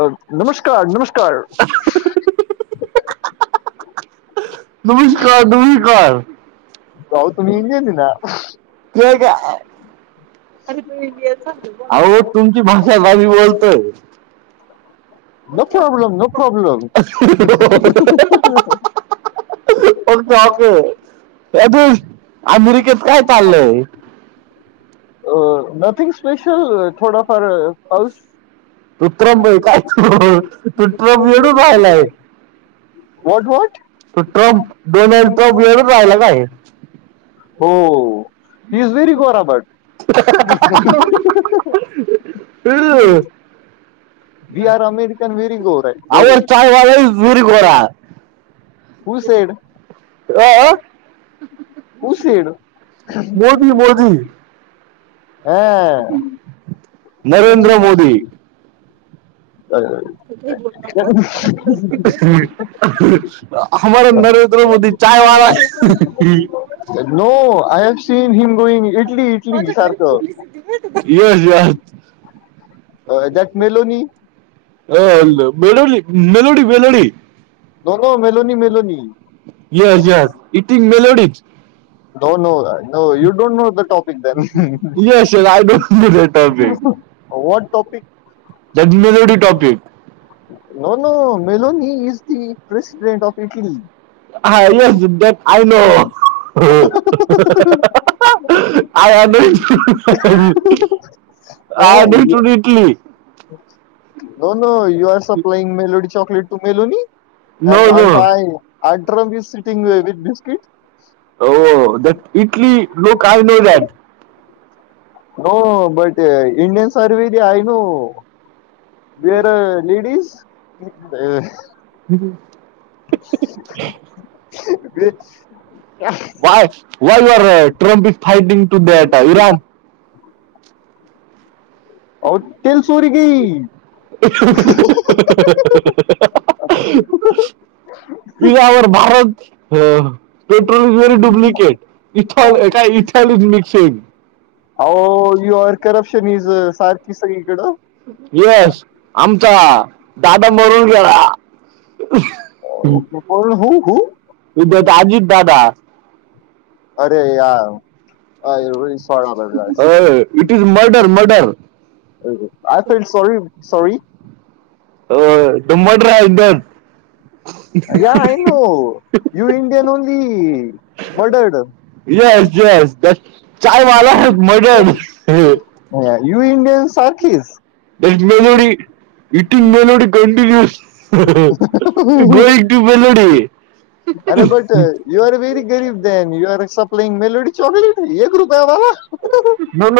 अ नमस्कार नमस्कार हाहाहा नमस्कार नमस्कार भाऊ तुम्ही इंडियन हे ना हे घ्या काय इंडिया सारख बोल तो अहो तुमची भाषा बारी बोलतोय नो प्रॉब्लेम नो प्रॉब्लेम ह ह ह ओके ओके प्रत्युष अमेरिकेत काय चाललंय अ नथिंग स्पेशल थोडाफार पाऊस तुत्र काय तुत्रम एवडू पायहिलाय व्हाट व्हाट त ट्रम्प डोनाल्ड ट्रम्प वर झालेला हो शी इज व्हेरी गोराबट पिल वी आर अमेरिकन व्हेरी गोर गोरे our chai wala is very गोरा who said a a who said Modi Modi अ य नरेंद्र मोदी [unintelligible] तु काही बोलू नकोस माझ बद्दल त्याच्यामुळेच हमारा Narendra Modi chai wala no I have seen him going Italy Italy सारखं येच या अ दॅट मेलोनी अल् बेलोली मेलोडी मेलोडी नरो मुलोनी मुलोनी येस येस इट इंग मेलोडी दोन you don't know the topic the what topic ननो Meloni is the president of Italy हा येस जिद्द आय नो आय आयड टूड इटली हो न you are supplying melody chocolate to Meloni अड्र ब सिटिंग व विथ बिस्किट हो द इटली लोक आय नो दॅट हो बट इंडियन सर्वी दे आहेय न वेर लेडीस. हम् ब वाय वाय आर ट्रम्प इ फाटिंग टू दट इरान औ तल सोरी गय [inaudible] इ our Bharat petrol is very duplicate इथल ए काय इथली मिक्सिंग हो यू आर करप्शन इज सारखी सगळीकडें येस आमचा दादा म्हरून गेला. ओ पण हो हो विद्य आजित दादा. अरे या अ इट इज मर्डर मर्डर य फ सॉरी सॉरी. हो तुमडत या न you Indian only murdered yes yes य वाला मगर यू इंडियन सारखीच. ब मेलोडी इटिंग मेलोडी कंटिन्युअ गो ट्यूब लोडी अरे बट यू आर वेरी गरीब दन you are supplying melody chocolate एक रुपया बाबा नण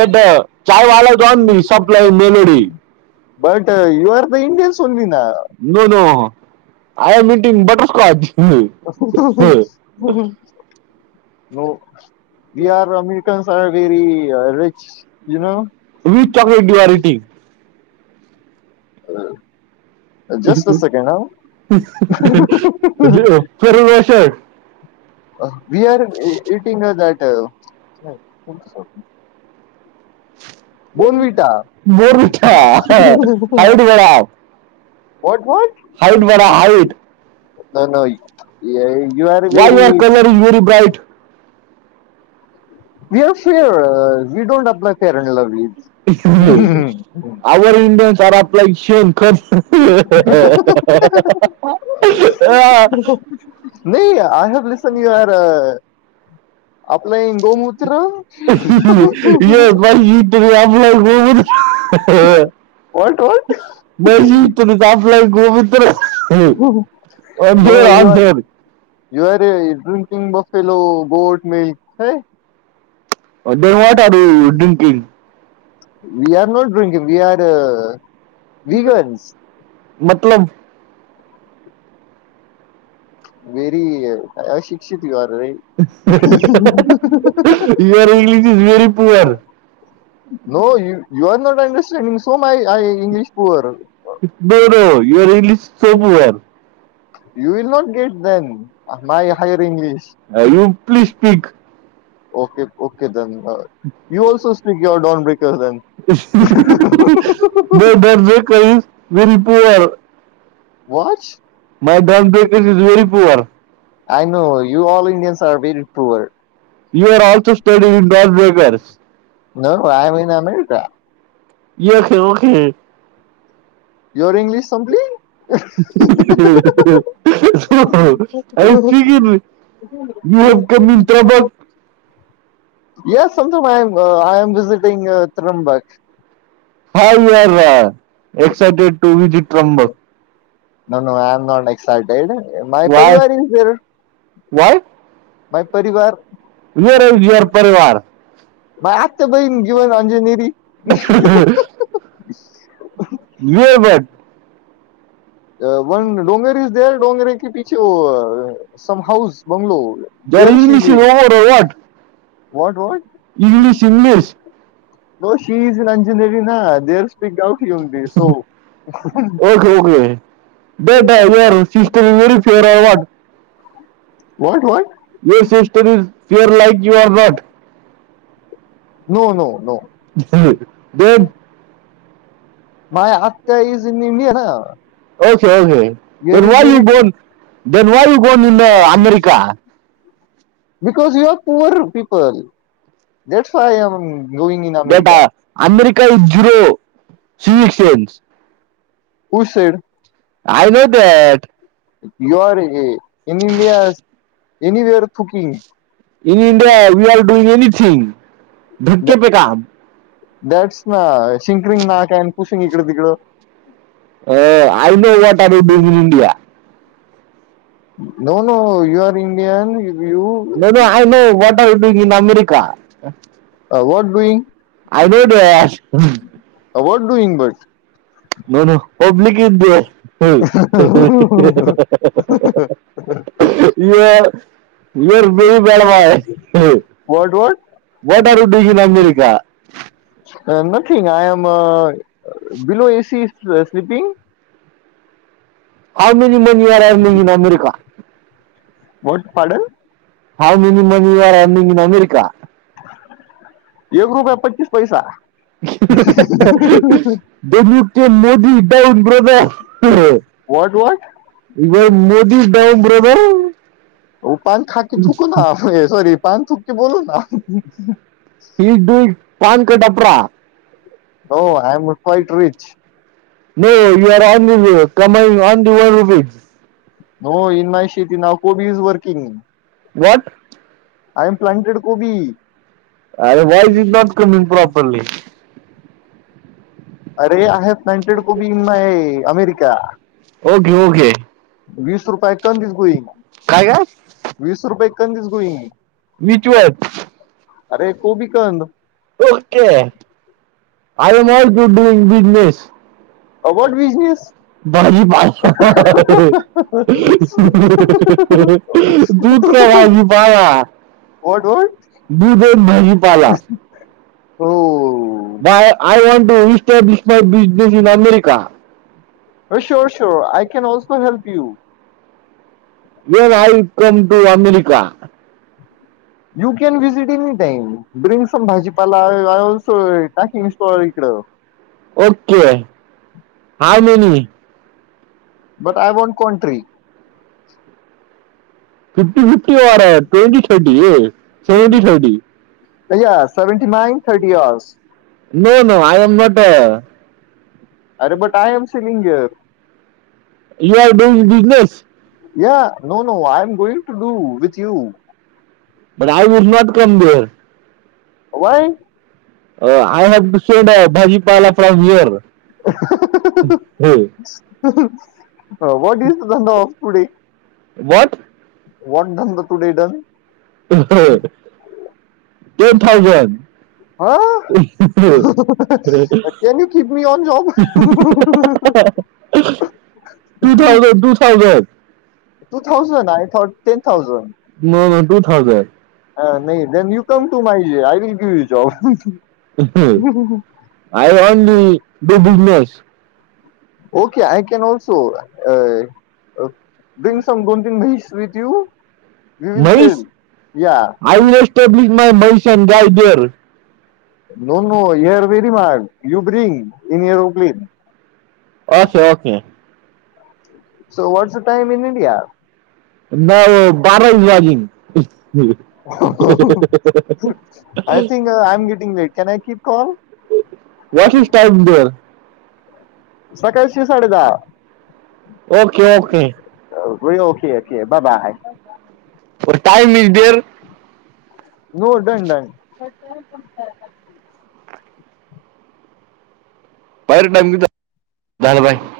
दड चचाय वालातऊन supply melody but you are the इंिन सोलवी ना. No no I am eating butter scotch हो बी are American are very rich हो जस्ट अस सेकेड ह we are eating that Bournvita व नाही. You are very greedy we are fear we don't apply फेअरंड. Our Indians are आपलाशन कर. हा. नाही I have listen you are ये बाई वटला बत मी तुण फ लाई गोबित न शवड ऑन शेर जरे ड्रिंकिंग बफेलो बोट मल् ह. न वाटर डिंकिंग वी आर नोडरंग वी आर. मतलब वेरी या शिक्षितवार रे. [inaudible] नो य you are not understanding so my English पर ड युअर इंग्लिश सोपर यू वल not get then my higher English you please speak okay okay then you also speak your done ब्रे then म भरज काहीस वरी पर वच. मगरी पर I know you all Indians are very poor नय महिना नाही का? Yeah okay okay. Your English complete आसिक ह. Yes something I'm I am visiting Trimbak हाय यर रा [unintelligible] एक्साटेड टू वि ज Trimbak no no I'm not excited my परिवार इज देअर. व्हाय. बाय परिवार [unintelligible] माय आत्ता बईण घेऊन अंजनेरी [inaudible] वेळवेट [unintelligible] वन डोंगर इज देअर डोंगरे के पिछे व सम हाऊस बंगलो. जर इंगलीशिंग वाट [unintelligible] व्हाट व्हाट. English English. हो शीज रंजनेली ना देड स् पी गावठी येऊन त so. Okay okay data your system is very fair अव्हाट. What what. Yes history fear like. क्यू आर वड. No no no. ह ब माय आत्ता्या इज म ना. Okay okay then why you bone the why you born in America because you are प poor people जट्स I am data America is zero. शी सेक्स I know that year एर any वर थुकिंग [unintelligible] in India we are doing anything धक्के पे काम. That's five thinking not अॕन pushing इकडं तिकडं no no you are Indian is you no no I know what are you doing in America I know डॅश what doing but no no public is there इ ब बडवाय [inaudible] what are you doing America nothing I am below AC sleeping [inaudible] how many [unintelligible] मणी याारयरमन अमेरिक what पाड how many मन are मिंग in America एक रुपये पच्चीस पैसा बमुत मोदी दडाऊन ब्रदर व्हॉट व्हॉट इ ब मोदी डाऊम बरोब हो पान खाके थुकला ना आप सॉरी पान थुकके बोलू ना हो आयम [unintelligible] रिच नाहीर ऑन [unintelligible] कमा ऑन द वन रुप हो इन माय शेती नाउ कोबी is working what I am planted कोबी. अे वॉईस इ नाॉट कमिंग प्रॉपर्ली. अरे! आय हॅव नाइंटीनटेड कोबी इन अमेरिका. ओके ओके वीस रुपये कमी दिस गोई काय का? वीस रुपये एक कंदीच घुईंगी विचवात अरे को बी कत okay I'm not to डुंग business about business भाजीपाला दूध का भाजीपाला [inaudible] डर दूध भाजीपाला हो बाय य want to establish my business in America sure sure I can also help you नयतटु अमेरिक [unintelligible] you can visit any them bring some भाजीपाला आय ऑल्सो टाकिंग स्टॉ इकडं okay high many but I want country fifty fifty or twenty twenty seventy seventy अ सेंटी nine thirty years no no I am not there अरे बटाय एमसलींग. You are doing business या no no I am going to do with you. But I would not come there. Why. I have to शेड भाजी पाहाला fur हो what is धंदा of कुडी. What. What done today done. Ten thousand. हा can य kid me on job two thousand two thousand two thousand I thought ten thousand. No no two thousand हा नाही then you come to my जे I will give you job. I नली the business okay I can also अ बिन स दोन तीन with you. Mahesh I वश public my Mahesh and guy there no no you are very मार you bring in your [unintelligible] okay okay! So what a time in India. म बाराजी is झाली. I थं I'm getting वटॅन आय की कॉल वाटेश time. सकाळचे साडे दहा. ओके ओके बा बाय टाईम इज देडेअर. हो डन डन. बाहेर टाईम दबाई